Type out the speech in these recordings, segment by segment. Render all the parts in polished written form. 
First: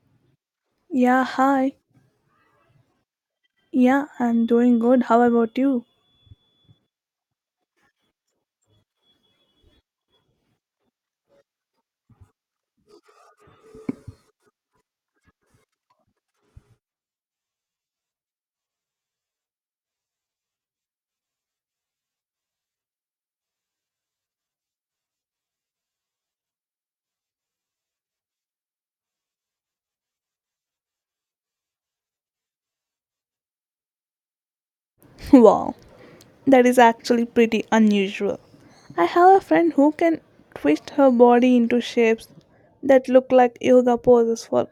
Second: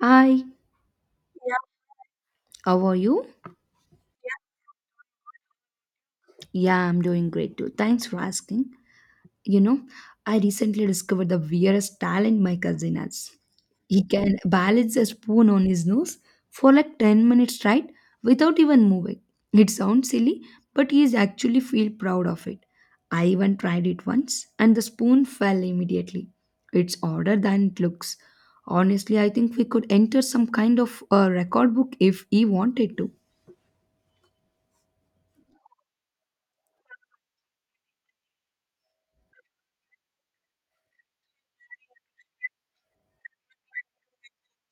Hi, yeah. Yeah, hi. How are you? Yeah, I'm doing good. How about you? Yeah, I'm doing great too. Thanks for asking. You know, I recently discovered the weirdest talent my cousin has. He can balance a spoon on his nose for like 10 minutes, right, without even moving. It sounds silly, but he is actually feel proud of it. I even tried it once and the spoon fell immediately. It's harder than it looks. Honestly, I think we could enter some kind of a record book if he wanted to. Wow, that is actually pretty unusual. I have a friend who can twist her body into shapes that look like yoga poses for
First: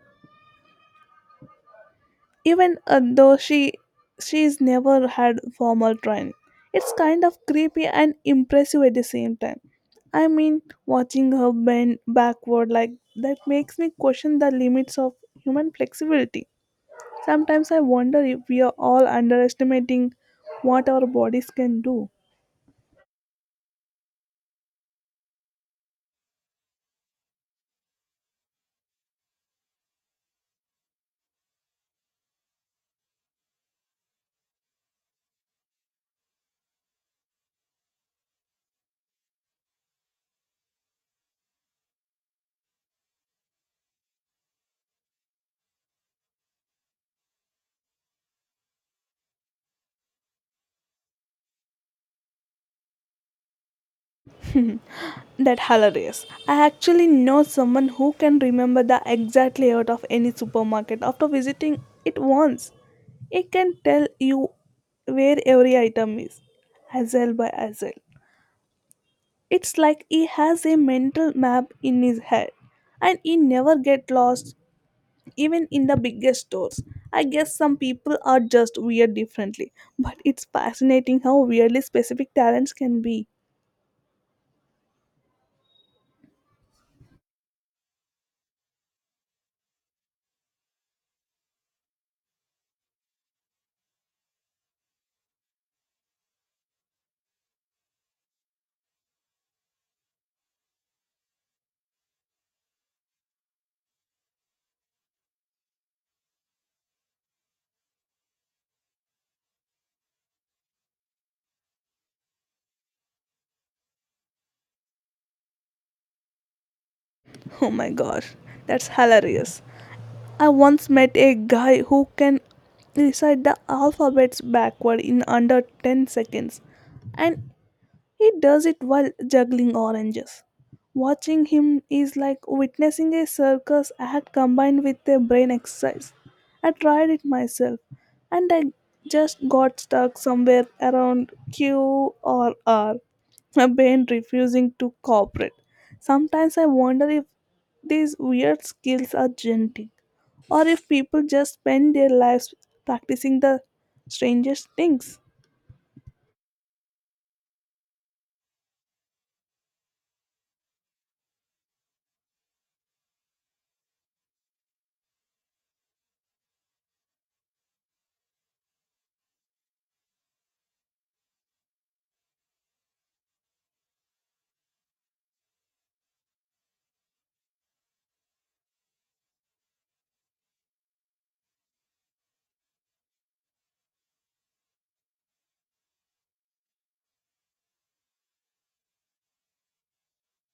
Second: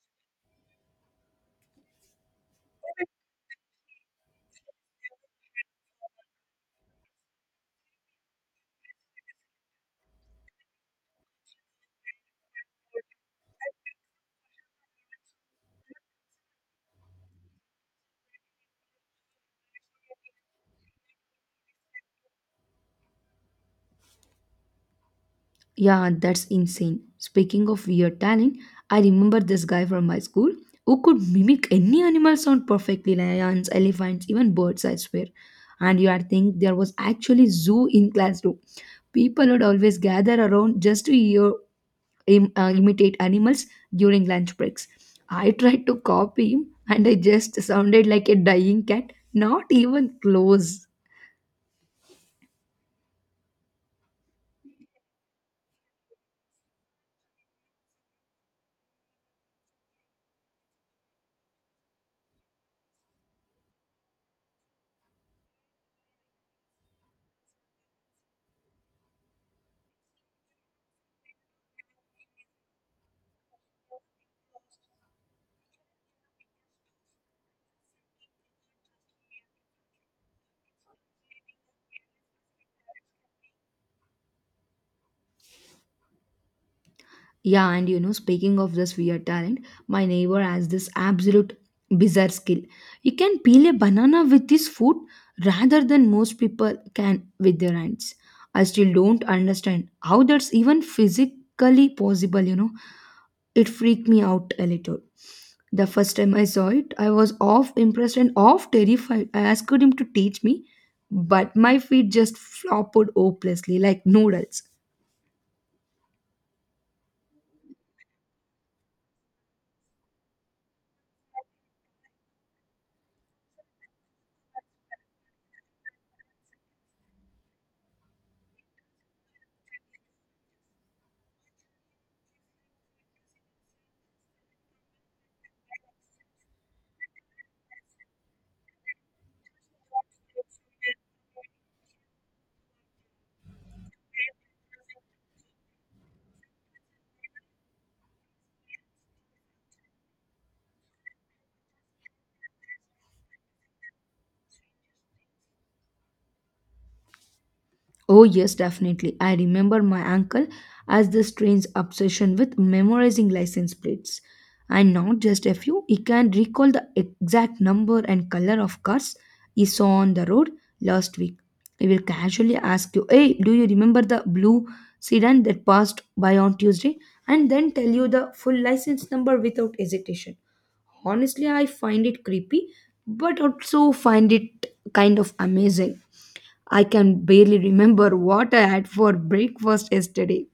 even though she's never had formal training. It's kind of creepy and impressive at the same time. I mean, watching her bend backward like that makes me question the limits of human flexibility. Sometimes I wonder if we are all underestimating what our bodies can do. Yeah, that's insane. Speaking of weird talent, I remember this guy from my school who could mimic any animal sound perfectly, lions, elephants, even birds, I swear. And you would think there was actually zoo in classroom. People would always gather around just to hear him imitate animals during lunch breaks. I tried to copy him and I just sounded like a dying cat, not even close. Mhm. That hilarious. I actually know someone who can remember the exact layout of any supermarket after visiting it once. It can tell you where every item is, aisle by aisle. It's like he has a mental map in his head and he never get lost even in the biggest stores. I guess some people are just weird differently, but it's fascinating how weirdly specific talents can be. Yeah, and you know, speaking of this weird talent, my neighbor has this absolute bizarre skill. He can peel a banana with his foot rather than most people can with their hands. I still don't understand how that's even physically possible, you know. It freaked me out a little. The first time I saw it, I was off impressed and off terrified. I asked him to teach me, but my feet just flopped hopelessly like noodles. Oh my gosh, that's hilarious. I once met a guy who can recite the alphabets backward in under 10 seconds, and he does it while juggling oranges. Watching him is like witnessing a circus act combined with a brain exercise. I tried it myself and I just got stuck somewhere around Q or R, my brain refusing to cooperate. Sometimes I wonder if these weird skills are genetic or if people just spend their lives practicing the strangest things. Oh, yes, definitely. I remember my uncle as this train's obsession with memorizing license plates. And not just a few, he can recall the exact number and color of cars he saw on the road last week. He will casually ask you, "Hey, do you remember the blue sedan that passed by on Tuesday?" And then tell you the full license number without hesitation. Honestly, I find it creepy, but also find it kind of amazing. I can barely remember what I had for breakfast yesterday.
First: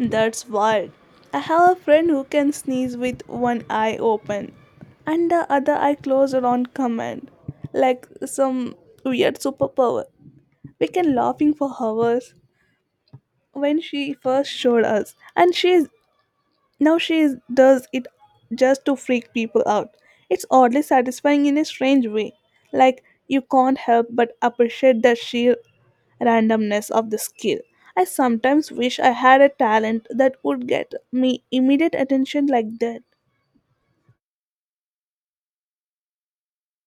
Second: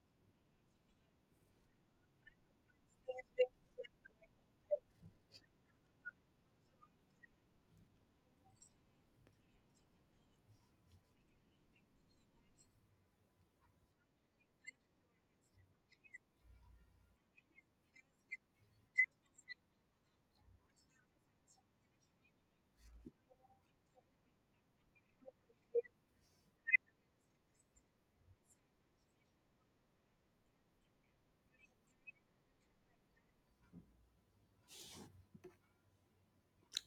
That's wild. I have a friend who can sneeze with one eye open and the other eye closed on command, like some weird superpower. We can laughing for hours when she first showed us, and she is now does it just to freak people out. It's oddly satisfying in a strange way. Like, you can't help but appreciate the sheer randomness of the skill. I sometimes wish I had a talent that would get me immediate attention like that.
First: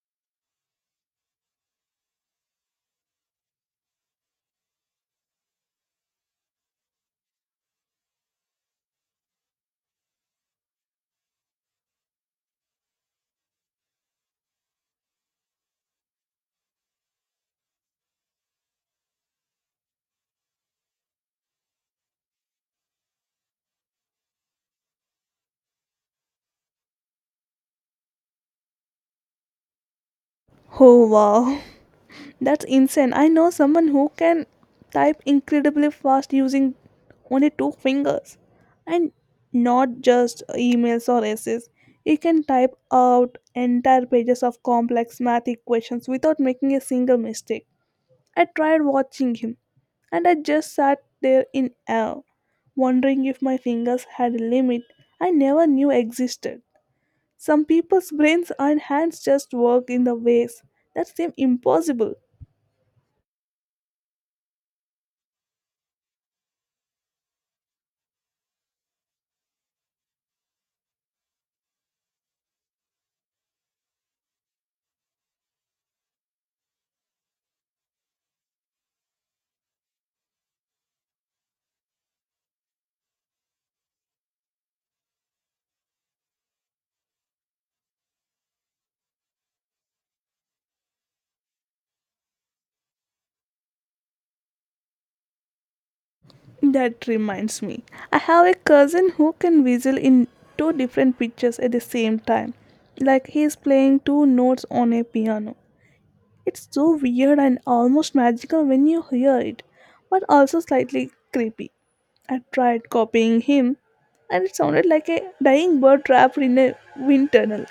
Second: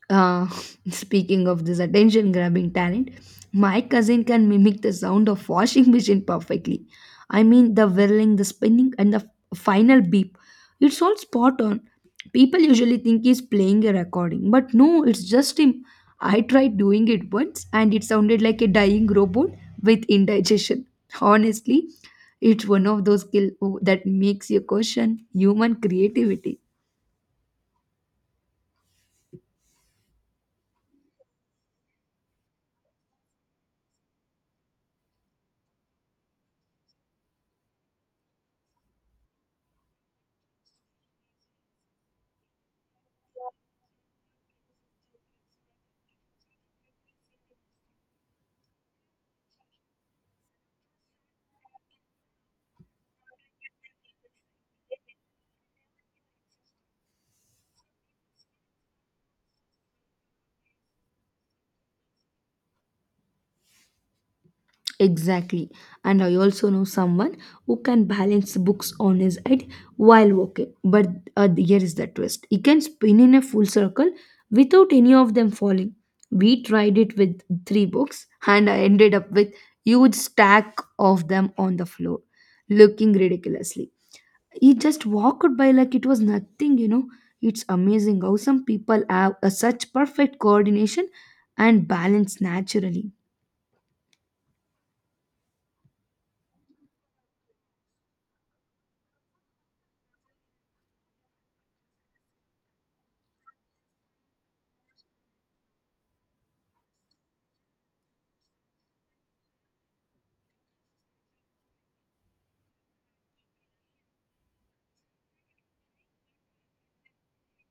Uh, speaking of this attention grabbing talent, my cousin can mimic the sound of washing machine perfectly. I mean, the whirling, the spinning, and the final beep. It's all spot on. People usually think he's playing a recording, but no, it's just him. I tried doing it once and it sounded like a dying robot with indigestion. Honestly, it's one of those skill oh, that makes you question human creativity. Oh wow. That's insane. I know someone who can type incredibly fast using only two fingers. And not just emails or essays. He can type out entire pages of complex math equations without making a single mistake. I tried watching him and I just sat there in awe, wondering if my fingers had a limit I never knew existed. Some people's brains and hands just work in the ways that seem impossible. Exactly. And I also know someone who can balance books on his head while walking. But here is the twist, he can spin in a full circle without any of them falling. We tried it with three books, and I ended up with huge stack of them on the floor, looking ridiculously. He just walked by like it was nothing, you know. It's amazing how some people have a such perfect coordination and balance naturally. That reminds me, I have a cousin who can whistle in two different pictures at the same time, like he is playing two notes on a piano. It's so weird and almost magical when you hear it, but also slightly creepy. I tried copying him, and it sounded like a dying bird trapped in a wind tunnel.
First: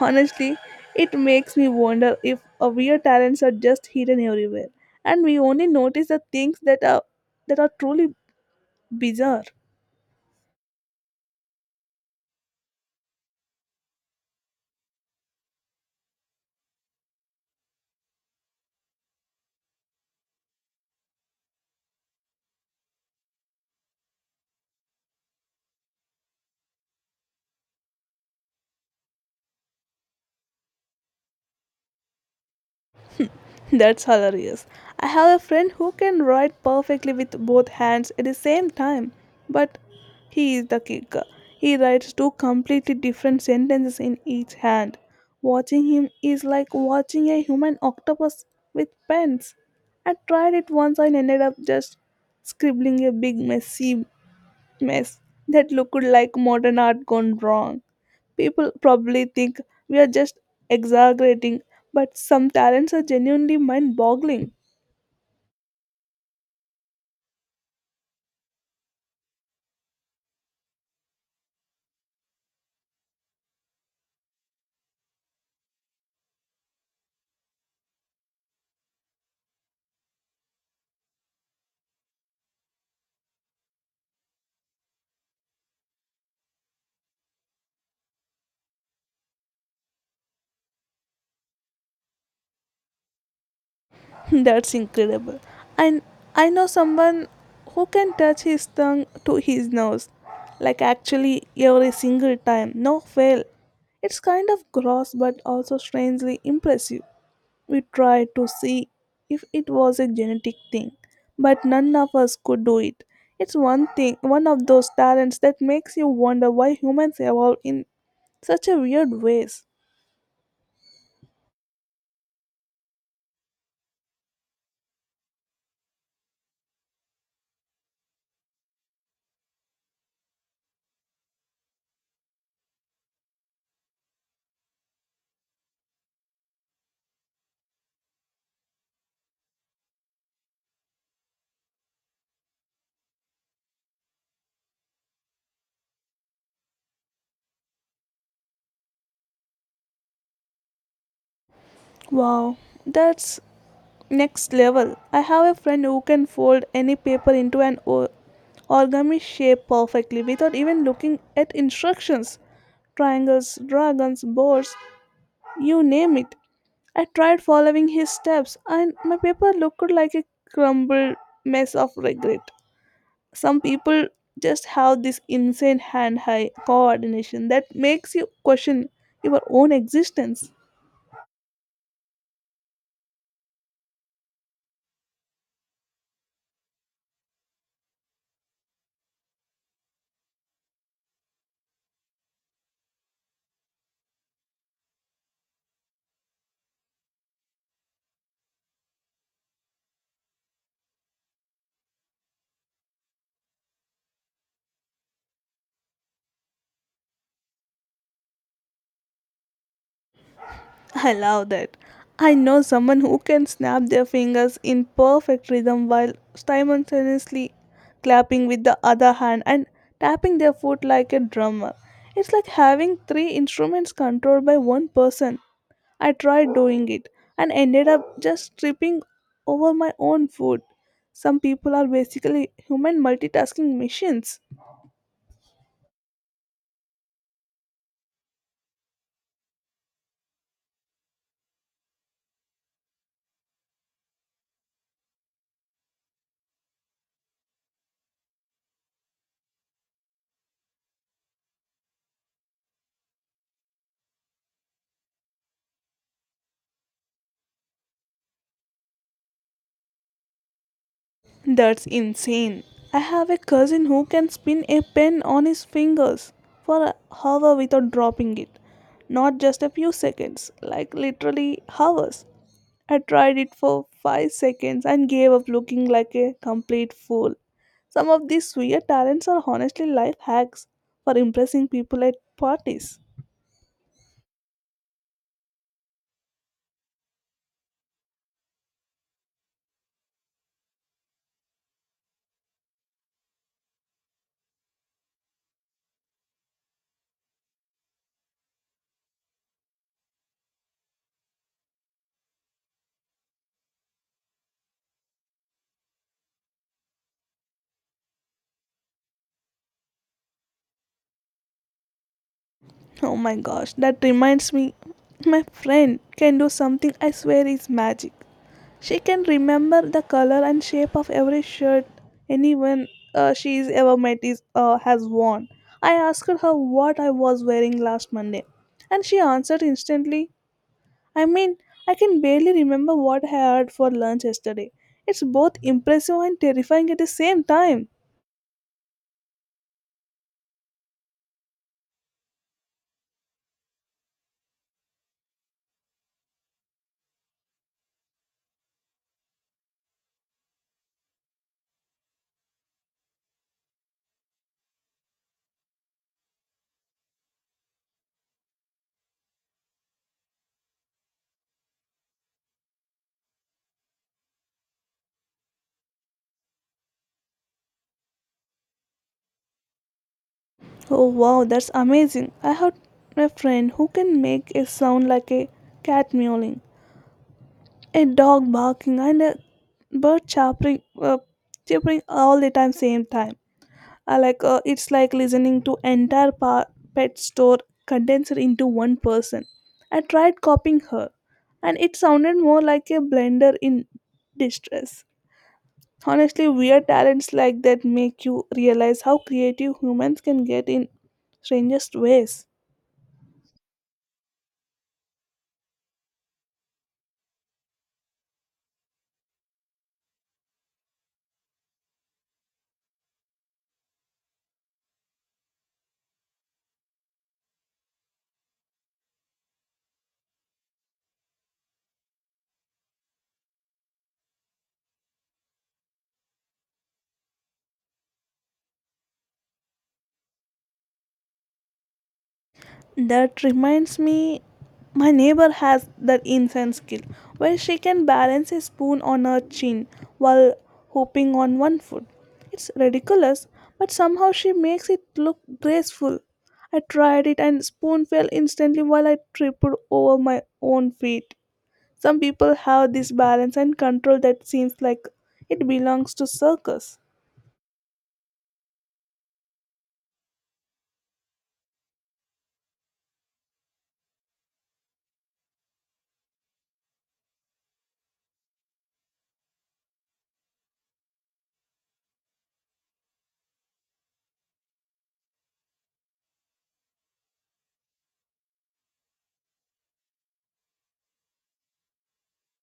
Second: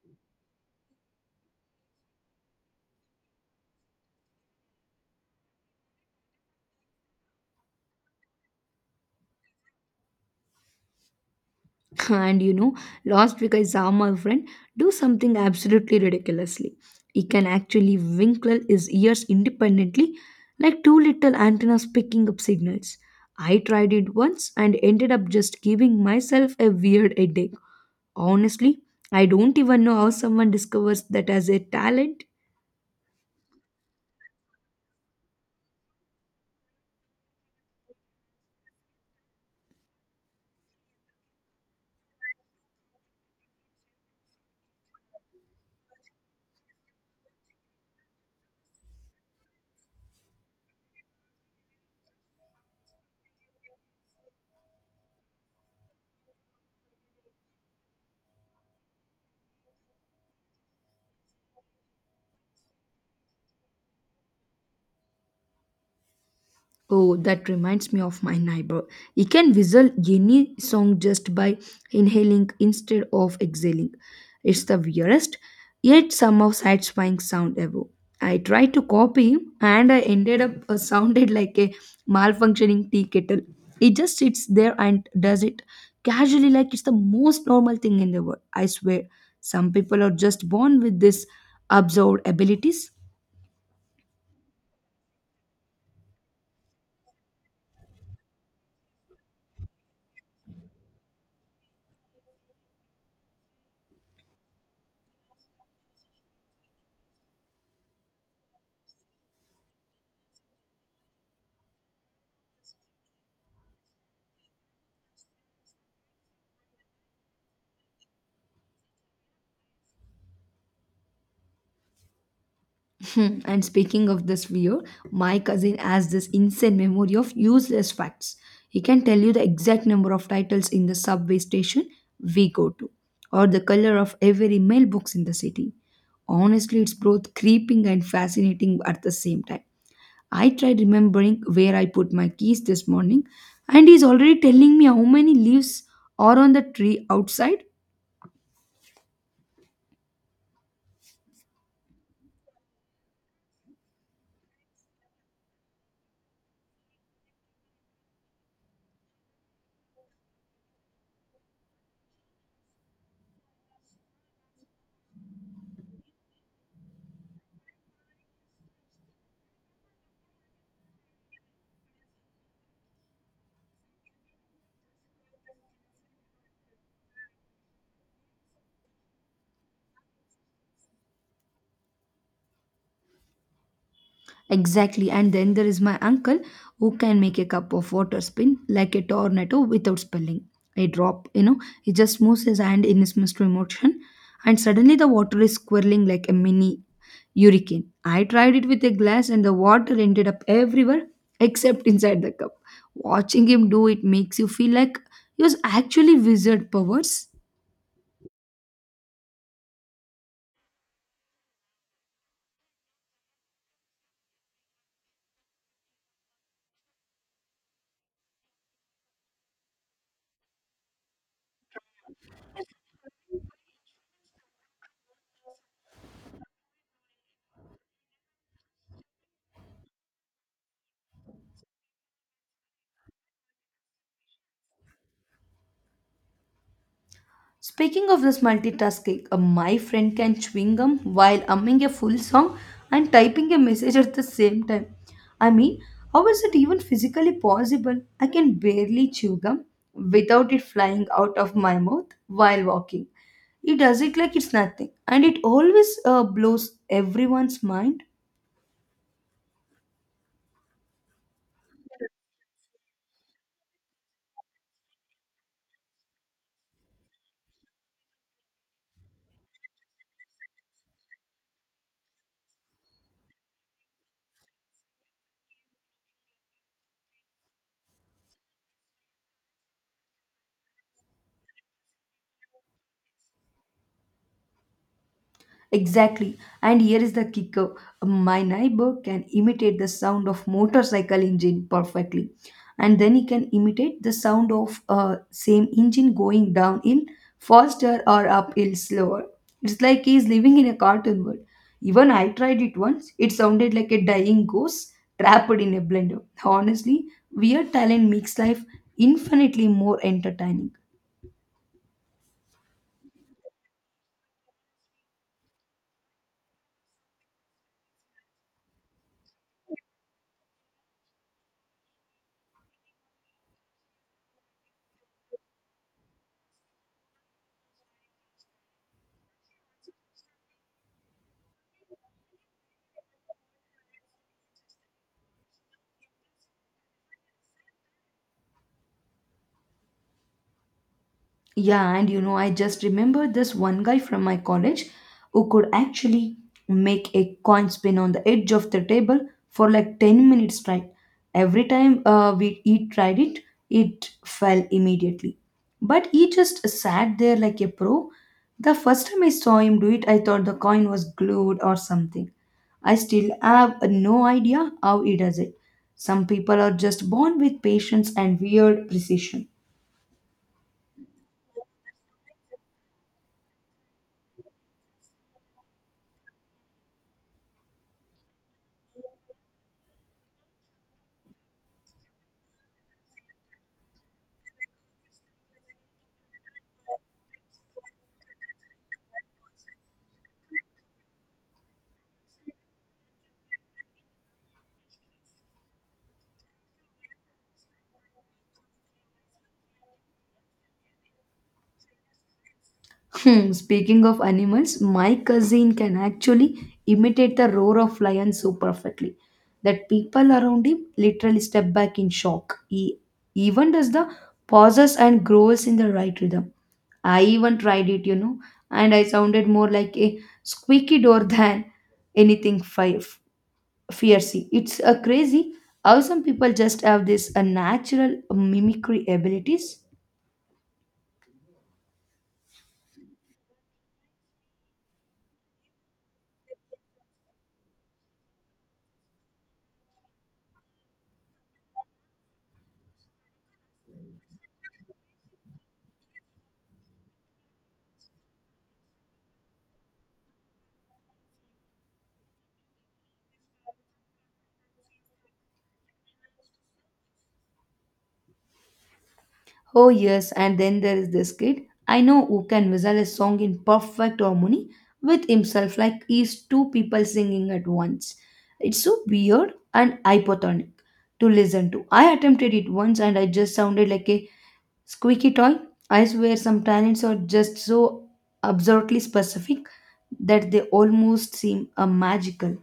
Honestly, it makes me wonder if our weird talents are just hidden everywhere, and we only notice the things that are truly bizarre. And you know, last week I saw my friend do something absolutely ridiculously. He can actually winkle his ears independently, like two little antennas picking up signals. I tried it once and ended up just giving myself a weird headache. Honestly, I don't even know how someone discovers that as a talent. That's hilarious. I have a friend who can write perfectly with both hands at the same time, but he is the kicker. He writes two completely different sentences in each hand. Watching him is like watching a human octopus with pens. I tried it once and ended up just scribbling a big messy mess that looked like modern art gone wrong. People probably think we are just exaggerating, but some talents are genuinely mind boggling. Oh, that reminds me of my neighbor. He can whistle any song just by inhaling instead of exhaling. It's the weirdest, yet somehow satisfying sound ever. I tried to copy him and I ended up sounded like a malfunctioning tea kettle. It just sits there and does it casually like it's the most normal thing in the world. I swear, some people are just born with this absurd abilities. That's incredible. And I know someone who can touch his tongue to his nose, like actually every single time, no fail. It's kind of gross but also strangely impressive. We tried to see if it was a genetic thing, but none of us could do it. It's one thing, one of those talents that makes you wonder why humans evolve in such a weird ways. Hmm, and speaking of this view, my cousin has this insane memory of useless facts. He can tell you the exact number of titles in the subway station we go to, or the color of every mailbox in the city. Honestly, it's both creeping and fascinating at the same time. I tried remembering where I put my keys this morning, and he's already telling me how many leaves are on the tree outside. Wow, that's next level. I have a friend who can fold any paper into an origami shape perfectly without even looking at instructions. Triangles, dragons, boards, you name it. I tried following his steps, and my paper looked like a crumbled mess of regret. Some people just have this insane hand eye coordination that makes you question your own existence. Exactly. And then there is my uncle who can make a cup of water spin like a tornado without spilling a drop. You know, he just moves his hand in his mystery motion, and suddenly the water is swirling like a mini hurricane. I tried it with a glass, and the water ended up everywhere except inside the cup. Watching him do it makes you feel like he was actually wizard powers. I love that. I know someone who can snap their fingers in perfect rhythm while simultaneously clapping with the other hand and tapping their foot like a drummer. It's like having three instruments controlled by one person. I tried doing it and ended up just tripping over my own foot. Some people are basically human multitasking machines. Speaking of this multitasking, my friend can chewing gum while humming a full song and typing a message at the same time. I mean, how is it even physically possible? I can barely chew gum without it flying out of my mouth while walking. He does it like it's nothing, and it always blows everyone's mind. That's insane. I have a cousin who can spin a pen on his fingers for a hour without dropping it. Not just a few seconds, like literally hours. I tried it for 5 seconds and gave up looking like a complete fool. Some of these weird talents are honestly life hacks for impressing people at parties. Exactly. And here is the kicker. My neighbor can imitate the sound of motorcycle engine perfectly. And then he can imitate the sound of same engine going downhill faster or uphill slower. It's like he's living in a cartoon world. Even I tried it once. It sounded like a dying ghost trapped in a blender. Honestly, weird talent makes life infinitely more entertaining. Oh my gosh, that reminds me, my friend can do something I swear is magic. She can remember the color and shape of every shirt anyone she's ever met is, has worn. I asked her what I was wearing last Monday, and she answered instantly. I mean, I can barely remember what I had for lunch yesterday. It's both impressive and terrifying at the same time. Yeah, and you know, I just remember this one guy from my college who could actually make a coin spin on the edge of the table for like 10 minutes straight. Every time we he tried it, it fell immediately. But he just sat there like a pro. The first time I saw him do it, I thought the coin was glued or something. I still have no idea how he does it. Some people are just born with patience and weird precision. Oh wow, that's amazing. I have a friend who can make a sound like a cat mewling, a dog barking, and a bird chirping all the time same time. I like It's like listening to entire pet store condensed into one person. I tried copying her, and it sounded more like a blender in distress. Honestly, weird talents like that make you realize how creative humans can get in strangest ways. Hmm, speaking of animals, my cousin can actually imitate the roar of lions so perfectly that people around him literally step back in shock. He even does the pauses and growls in the right rhythm. I even tried it, you know, and I sounded more like a squeaky door than anything fiery. It's a crazy how some people just have this natural mimicry abilities. That reminds me, my neighbor has that incense skill where she can balance a spoon on her chin while hopping on one foot. It's ridiculous, but somehow she makes it look graceful. I tried it and spoon fell instantly while I tripped over my own feet. Some people have this balance and control that seems like it belongs to circus. Oh, yes, and then there is this kid I know who can whistle a song in perfect harmony with himself, like he's two people singing at once. It's so weird and hypotonic to listen to. I attempted it once and I just sounded like a squeaky toy. I swear, some talents are just so absurdly specific that they almost seem a magical.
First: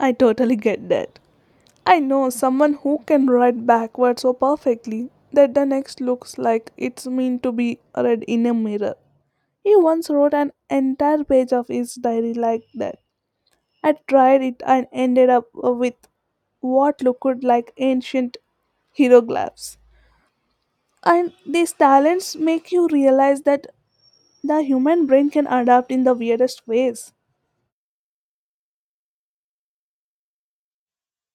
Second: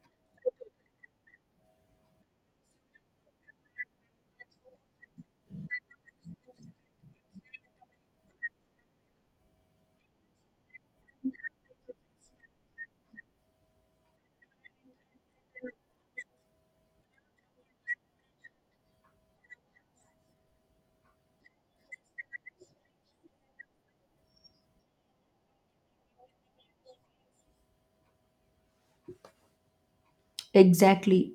I totally get that. I know someone who can write backwards so perfectly that the next looks like it's meant to be read in a mirror. He once wrote an entire page of his diary like that. I tried it and ended up with what looked like ancient hieroglyphs. And these talents make you realize that the human brain can adapt in the weirdest ways. Exactly.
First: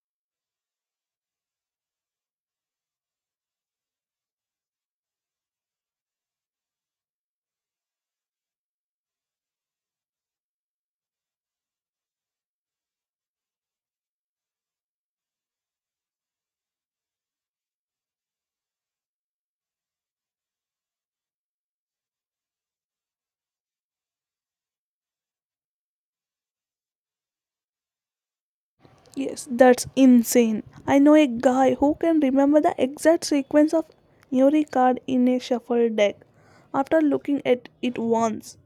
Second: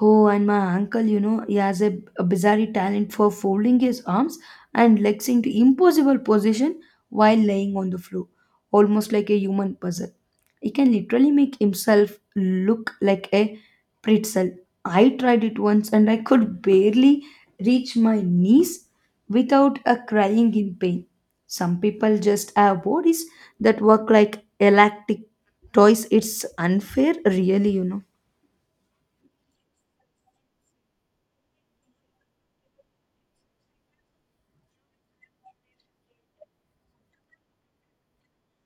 Oh, and my uncle, you know, he has a bizarre talent for folding his arms and legs into impossible position while laying on the floor, almost like a human puzzle. He can literally make himself look like a pretzel. I tried it once and I could barely reach my knees without a crying in pain. Some people just have bodies that work like elastic toys. It's unfair, really, you know. Yes, that's insane. I know a guy who can remember the exact sequence of every card in a shuffle deck after looking at it once.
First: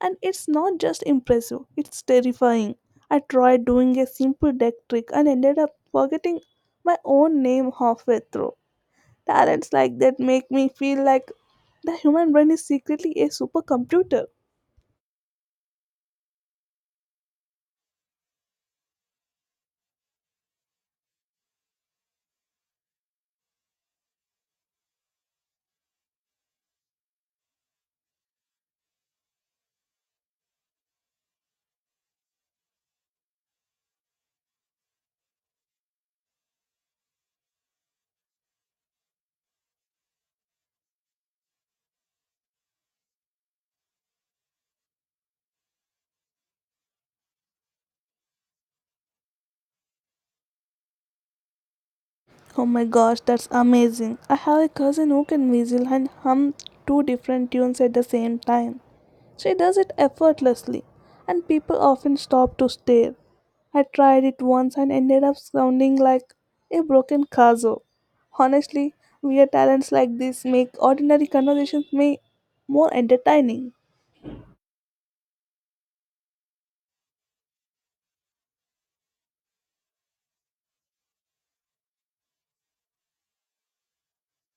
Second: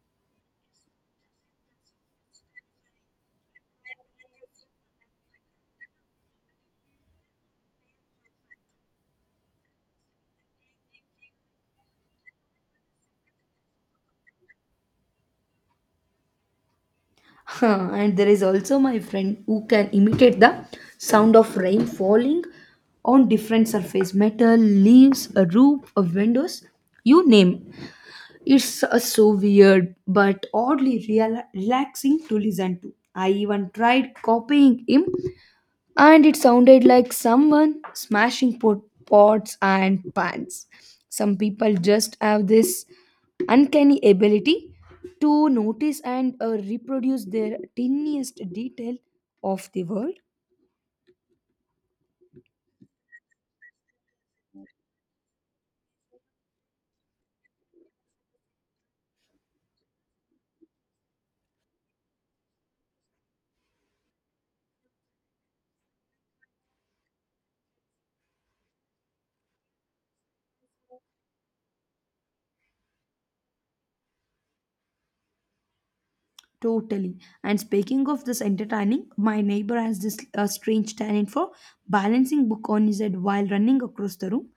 And it's not just impressive, it's terrifying. I tried doing a simple deck trick and ended up forgetting my own name halfway through. Talents like that make me feel like the human brain is secretly a supercomputer. Huh, and there is also my friend who can imitate the sound of rain falling on different surface metal leaves a roof a windows you name it's so weird but oddly relaxing to listen to. I even tried copying him and it sounded like someone smashing pots and pans. Some people just have this uncanny ability to notice and reproduce their tiniest detail of the world. Oh my gosh, that's amazing. I have a cousin who can whistle and hum two different tunes at the same time. She does it effortlessly, and people often stop to stare. I tried it once and ended up sounding like a broken kazoo. Honestly, weird talents like this make ordinary conversations may more entertaining. Totally. And speaking of this entertaining, my neighbor has this strange talent for balancing book on his head while running across the room.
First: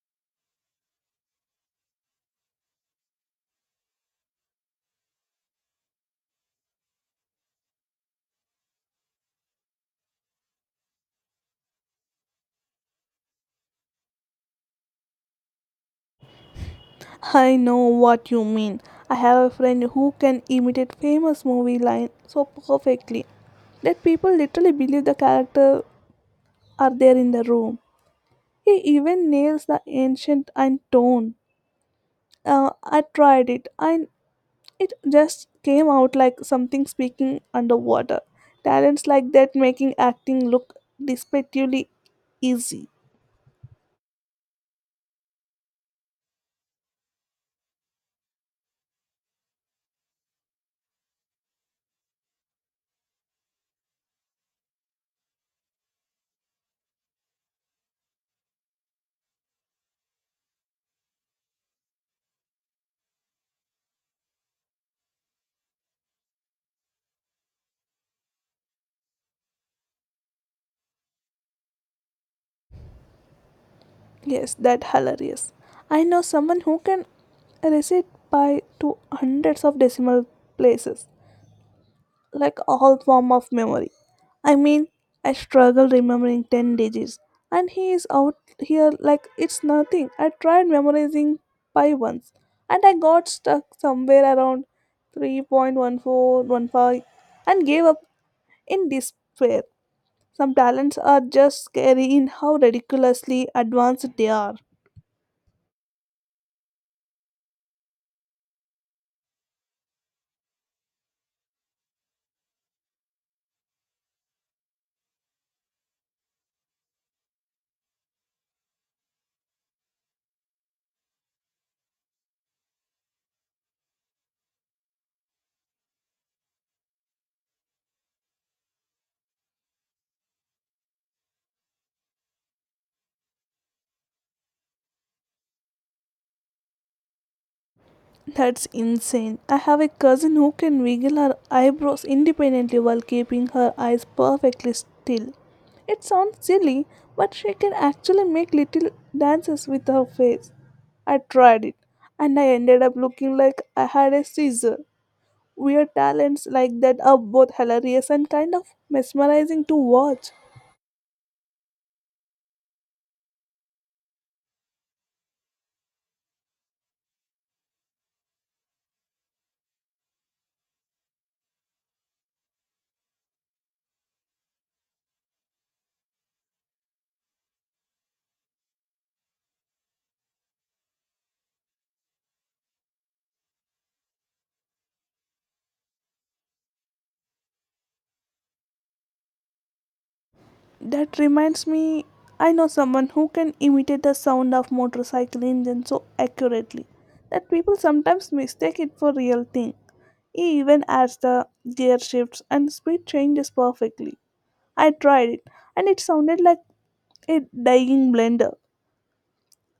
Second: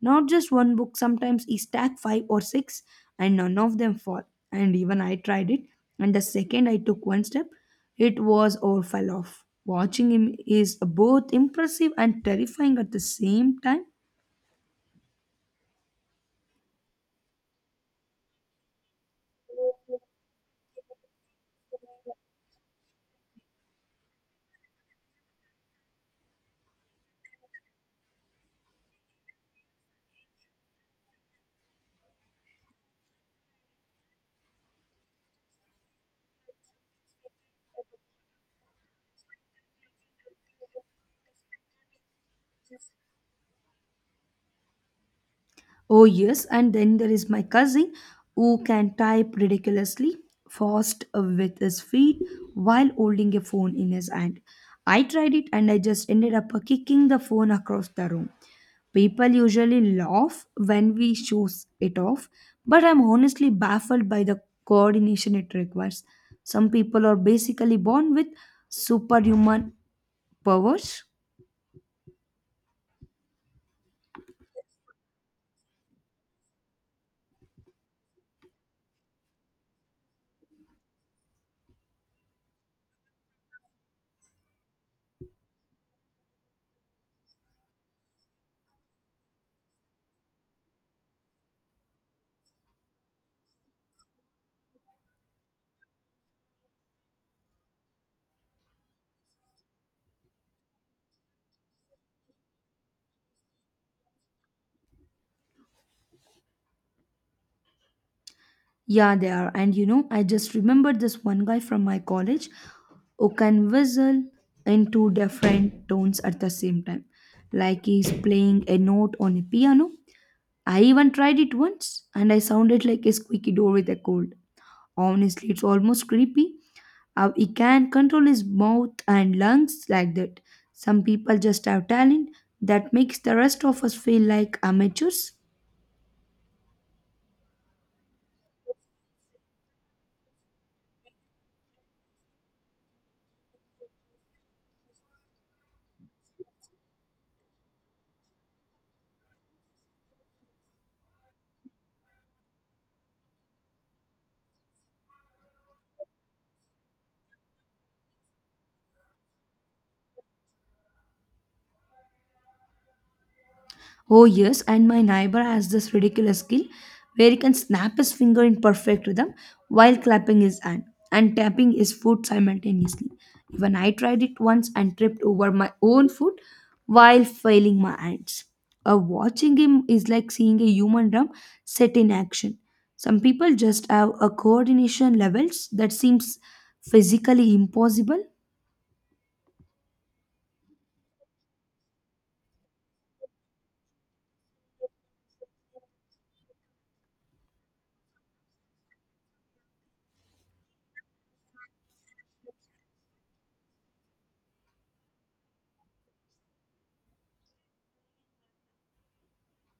Not just one book, sometimes he stack five or six and none of them fall. And even I tried it, and the second I took one step, it was all fell off. Watching him is both impressive and terrifying at the same time. I know what you mean. I have a friend who can imitate famous movie line so perfectly that people literally believe the character are there in the room. He even nails the ancient and tone. I tried it and it just came out like something speaking underwater. Talents like that making acting look despectively easy. Oh, yes, and then there is my cousin who can type ridiculously fast with his feet while holding a phone in his hand. I tried it and I just ended up kicking the phone across the room. People usually laugh when we show it off, but I'm honestly baffled by the coordination it requires. Some people are basically born with superhuman powers. Yes, that hilarious. I know someone who can recite by to hundreds of decimal places, like all form of memory. I mean, I struggle remembering 10 digits and he is out here like it's nothing. I tried memorizing pi once and I got stuck somewhere around 3.1415 and gave up in despair. Some talents are just scary in how ridiculously advanced they are. Yeah, they are. And you know, I just remembered this one guy from my college who can whistle in two different tones at the same time, like he's playing a note on a piano. I even tried it once and I sounded like a squeaky door with a cold. Honestly, it's almost creepy how he can control his mouth and lungs like that. Some people just have talent that makes the rest of us feel like amateurs. That's insane. I have a cousin who can wiggle her eyebrows independently while keeping her eyes perfectly still. It sounds silly, but she can actually make little dances with her face. I tried it, and I ended up looking like I had a seizure. Weird talents like that are both hilarious and kind of mesmerizing to watch. Oh, yes, and my neighbor has this ridiculous skill where he can snap his finger in perfect rhythm while clapping his hand and tapping his foot simultaneously. Even I tried it once and tripped over my own foot while failing my hands. Watching him is like seeing a human drum set in action. Some people just have a coordination levels that seems physically impossible. That reminds me, I know someone who can imitate the sound of motorcycle engine so accurately that people sometimes mistake it for real thing. He even adds the gear shifts and speed changes perfectly. I tried it and it sounded like a dying blender.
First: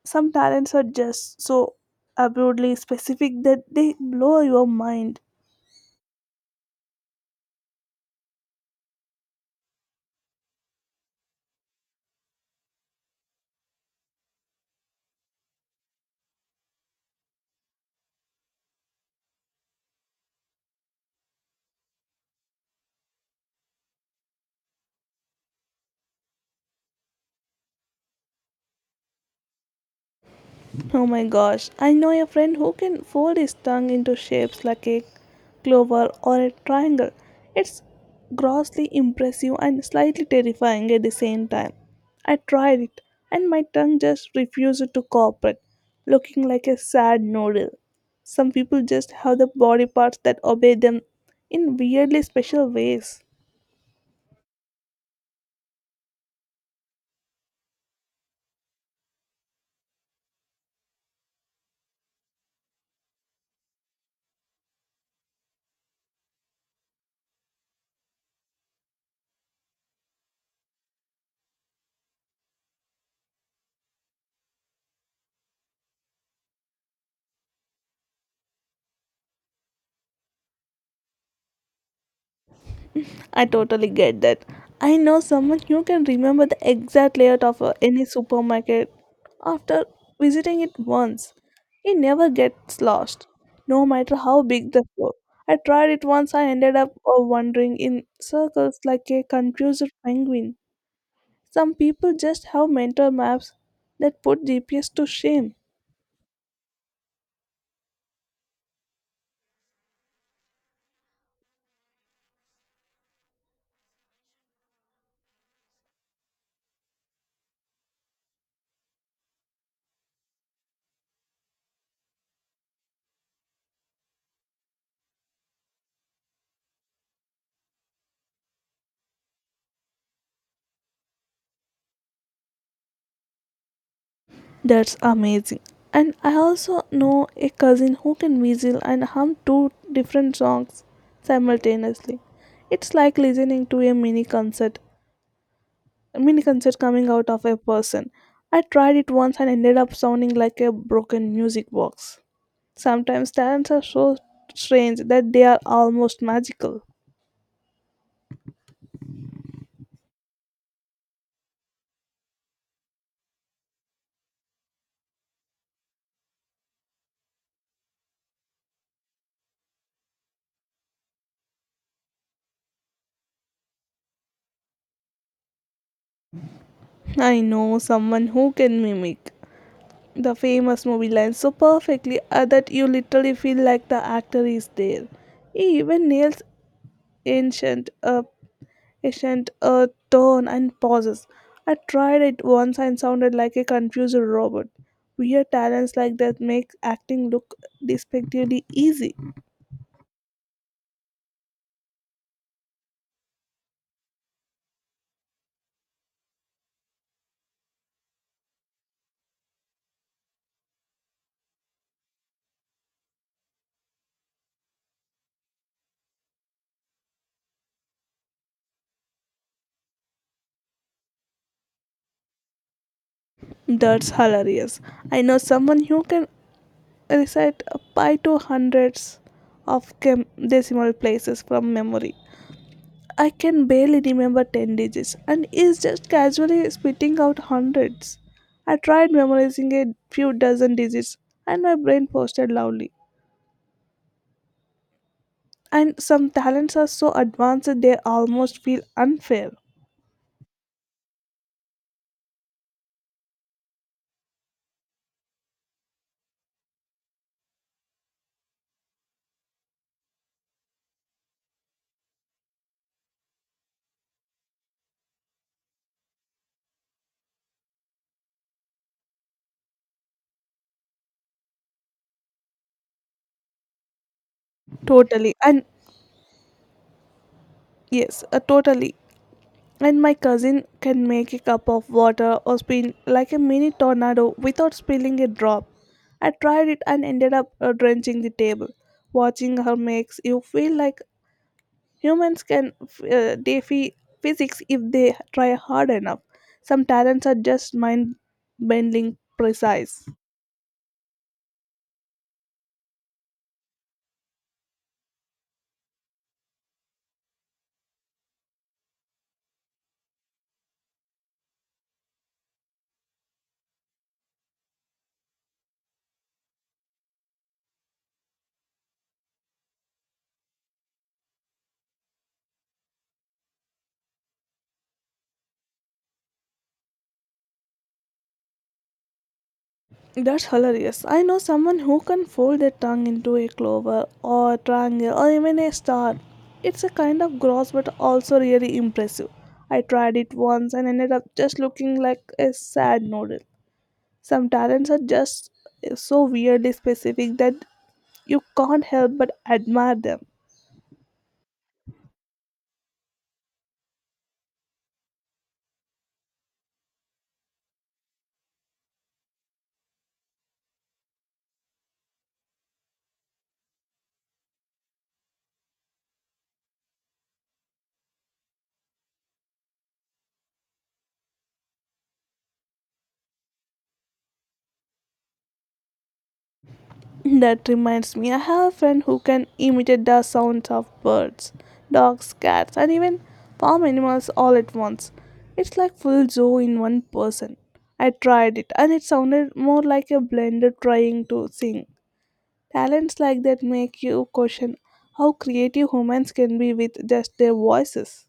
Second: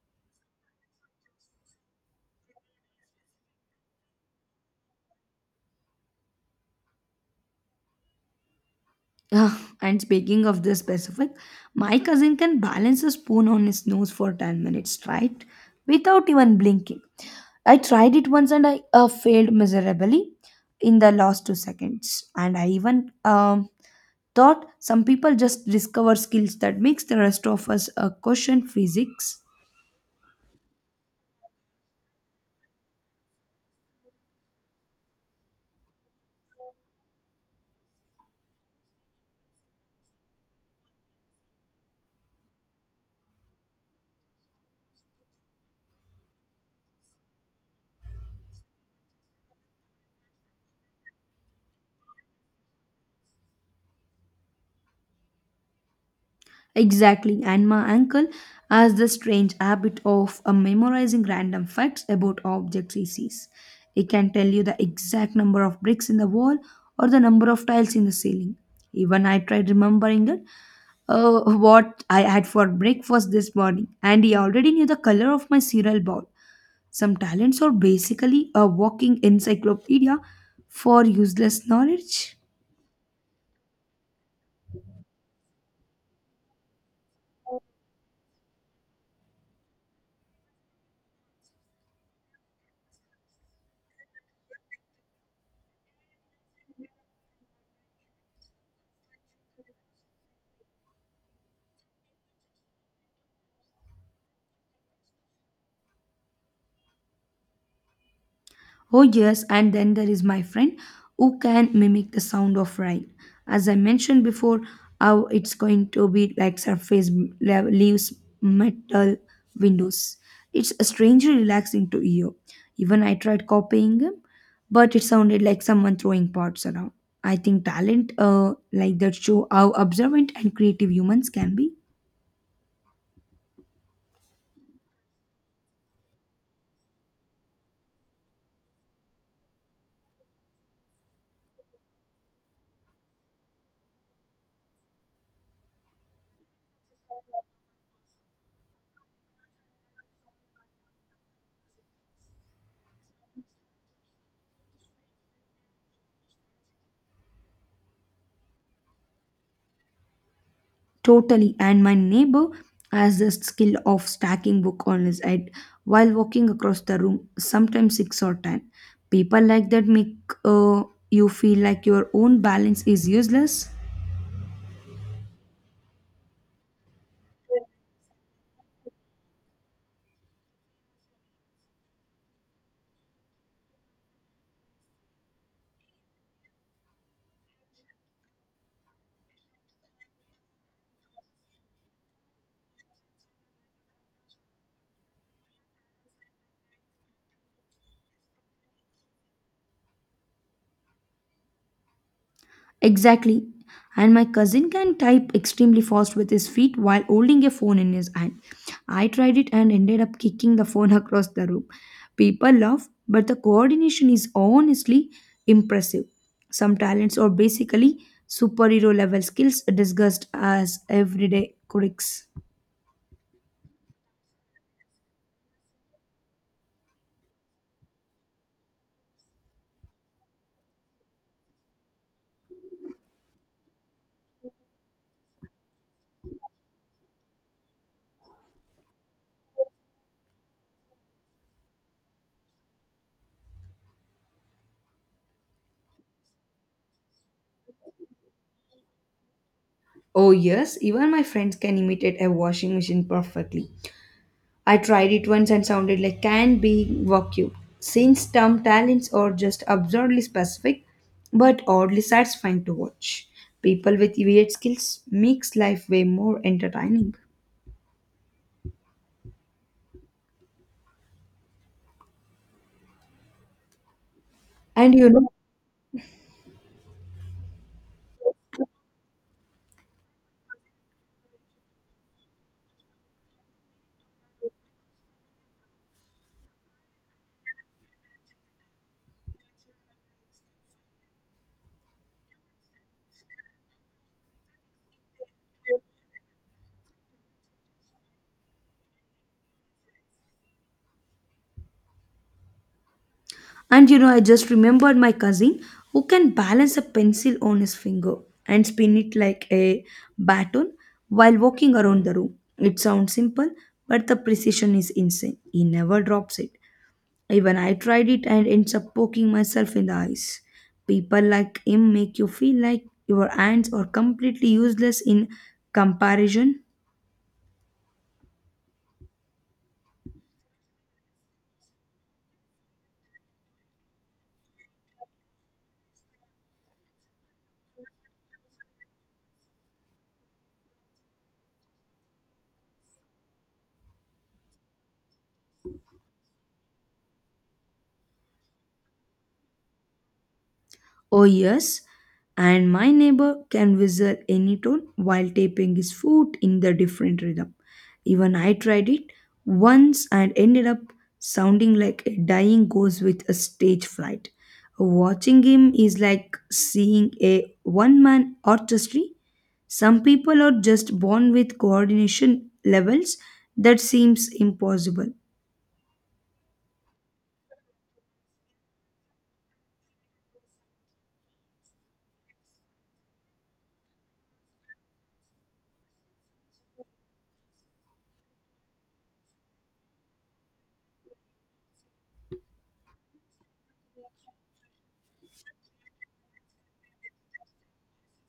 Some talents are just so absurdly specific that they blow your mind. Ah, and speaking of this specific, my cousin can balance a spoon on his nose for 10 minutes, right? Without even blinking. I tried it once and I failed miserably in the last 2 seconds. And I even thought some people just discover skills that makes the rest of us question physics. Oh my gosh, I know a friend who can fold his tongue into shapes like a clover or a triangle. It's grossly impressive and slightly terrifying at the same time. I tried it, and my tongue just refused to cooperate, looking like a sad noodle. Some people just have the body parts that obey them in weirdly special ways. Exactly, and my uncle has the strange habit of memorizing random facts about objects he sees. He can tell you the exact number of bricks in the wall or the number of tiles in the ceiling. Even I tried remembering it, what I had for breakfast this morning, and he already knew the color of my cereal bowl. Some talents are basically a walking encyclopedia for useless knowledge. I totally get that. I know someone who can remember the exact layout of any supermarket after visiting it once. It never gets lost, no matter how big the store. I tried it once, I ended up wandering in circles like a confused penguin. Some people just have mental maps that put GPS to shame. Oh, yes, and then there is my friend who can mimic the sound of rain. As I mentioned before, how it's going to be like surface leaves, metal windows. It's strangely relaxing to hear. Even I tried copying him, but it sounded like someone throwing pots around. I think talent like that show how observant and creative humans can be. That's amazing. And I also know a cousin who can whistle and hum two different songs simultaneously. It's like listening to a mini concert coming out of a person. I tried it once and ended up sounding like a broken music box. Sometimes talents are so strange that they are almost magical. Totally. And my neighbor has the skill of stacking book on his head while walking across the room, sometimes six or ten. People like that make uh, you feel like your own balance is useless. I know someone who can mimic the famous movie line so perfectly that you literally feel like the actor is there. He even nails ancient, uh, ancient tone and pauses. I tried it once and sounded like a confused robot. Weird talents like that make acting look despectively easy. Exactly. And my cousin can type extremely fast with his feet while holding a phone in his hand. I tried it and ended up kicking the phone across the room. People laugh, but the coordination is honestly impressive. Some talents are basically superhero level skills discussed as everyday quirks. That's hilarious. I know someone who can recite pi to hundreds of decimal places from memory. I can barely remember 10 digits and is just casually spitting out hundreds. I tried memorizing a few dozen digits and my brain posted loudly. And some talents are so advanced that they almost feel unfair. Oh, yes, even my friends can imitate a washing machine perfectly. I tried it once and sounded like can being vacuum. Since term talents are just absurdly specific, but oddly satisfying to watch. People with weird skills makes life way more entertaining. And you know, Totally. And yes, totally. And my cousin can make a cup of water or spin like a mini tornado without spilling a drop. I tried it and ended up drenching the table. Watching her makes you feel like humans can defy physics if they try hard enough. Some talents are just mind bending precise. and you know, I just remembered my cousin who can balance a pencil on his finger and spin it like a baton while walking around the room. It sounds simple, but the precision is insane. He never drops it. Even I tried it and ends up poking myself in the eyes. People like him make you feel like your hands are completely useless in comparison. That's hilarious. I know someone who can fold their tongue into a clover or triangle or even a star. It's a kind of gross but also really impressive. I tried it once and ended up just looking like a sad noodle. Some talents are just so weirdly specific that you can't help but admire them. Oh, yes, and my neighbor can whistle any tone while tapping his foot in the different rhythm. Even I tried it once and ended up sounding like a dying ghost with a stage fright. Watching him is like seeing a one man orchestra. Some people are just born with coordination levels that seems impossible. That reminds me, I have a friend who can imitate the sounds of birds, dogs, cats, and even farm animals all at once. It's like full zoo in one person. I tried it and it sounded more like a blender trying to sing. Talents like that make you question how creative humans can be with just their voices.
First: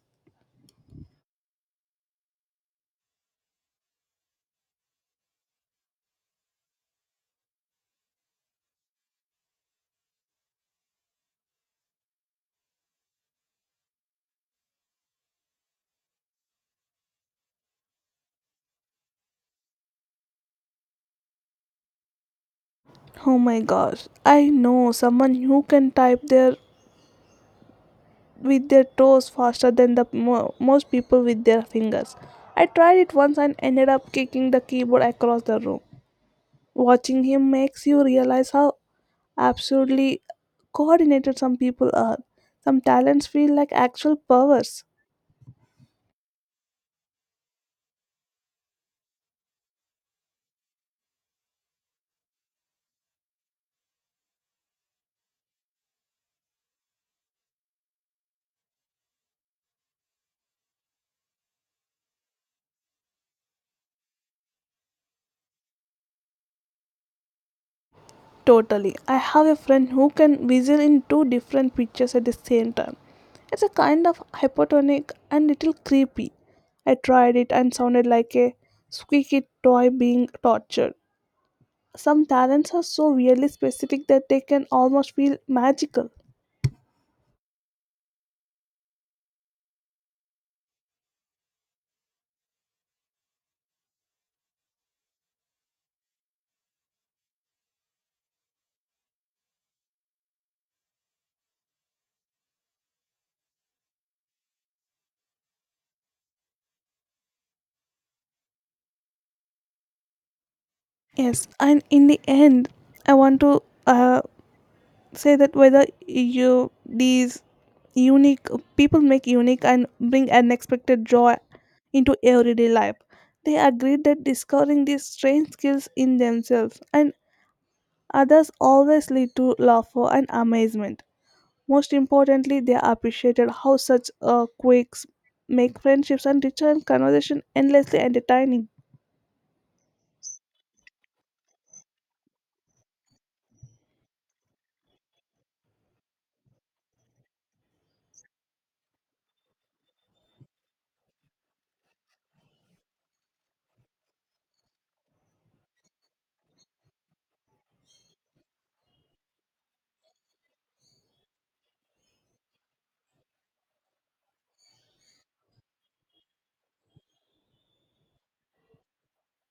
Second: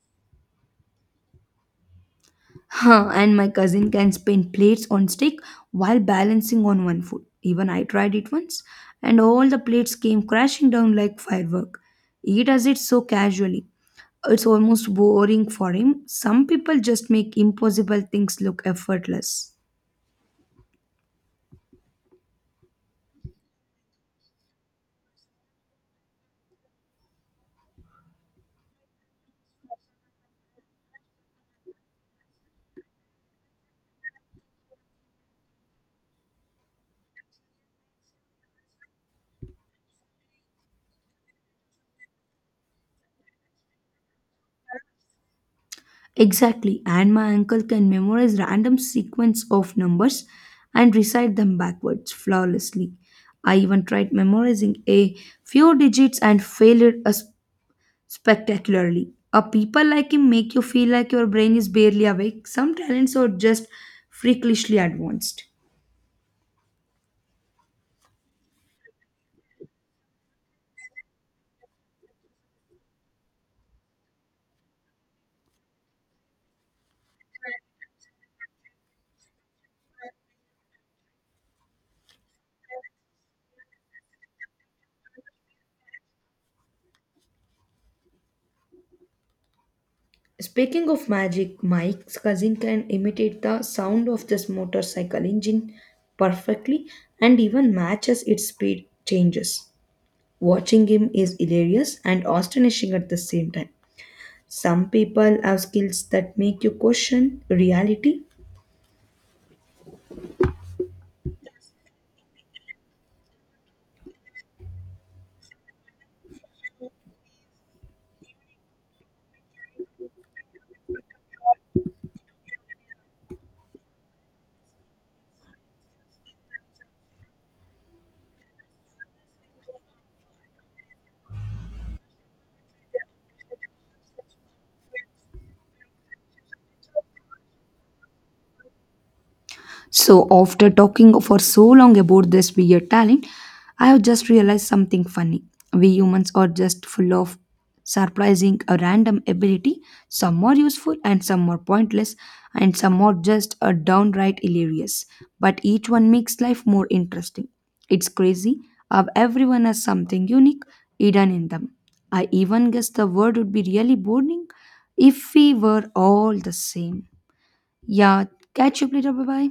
Huh, and my cousin can spin plates on stick while balancing on one foot. Even I tried it once, and all the plates came crashing down like firework. He does it so casually. It's almost boring for him. Some people just make impossible things look effortless. Oh my gosh, I know someone who can type their with their toes faster than the most people with their fingers. I tried it once and ended up kicking the keyboard across the room. Watching him makes you realize how absurdly coordinated some people are. Some talents feel like actual powers. Exactly, and my uncle can memorize random sequence of numbers and recite them backwards flawlessly. I even tried memorizing a few digits and failed as spectacularly. A people like him make you feel like your brain is barely awake. Some talents are just freakishly advanced. Totally. I have a friend who can whistle in two different pitches at the same time. It's a kind of hypotonic and little creepy. I tried it and sounded like a squeaky toy being tortured. Some talents are so really specific that they can almost feel magical. Speaking of magic, Mike's cousin can imitate the sound of this motorcycle engine perfectly and even matches its speed changes. Watching him is hilarious and astonishing at the same time. Some people have skills that make you question reality. Yes, and in the end, I want to uh, say that whether you these unique people make unique and bring unexpected joy into everyday life. They agreed that discovering these strange skills in themselves and others always lead to laughter and amazement. Most importantly, they appreciated how such quirks make friendships and return conversation endlessly entertaining. So, after talking for so long about this weird talent, I have just realized something funny. We humans are just full of surprising a random ability. Some are useful and some are pointless, and some are just a downright hilarious. But each one makes life more interesting. It's crazy how everyone has something unique hidden in them. I even guess the world would be really boring if we were all the same. Yeah, catch you up later. Bye bye.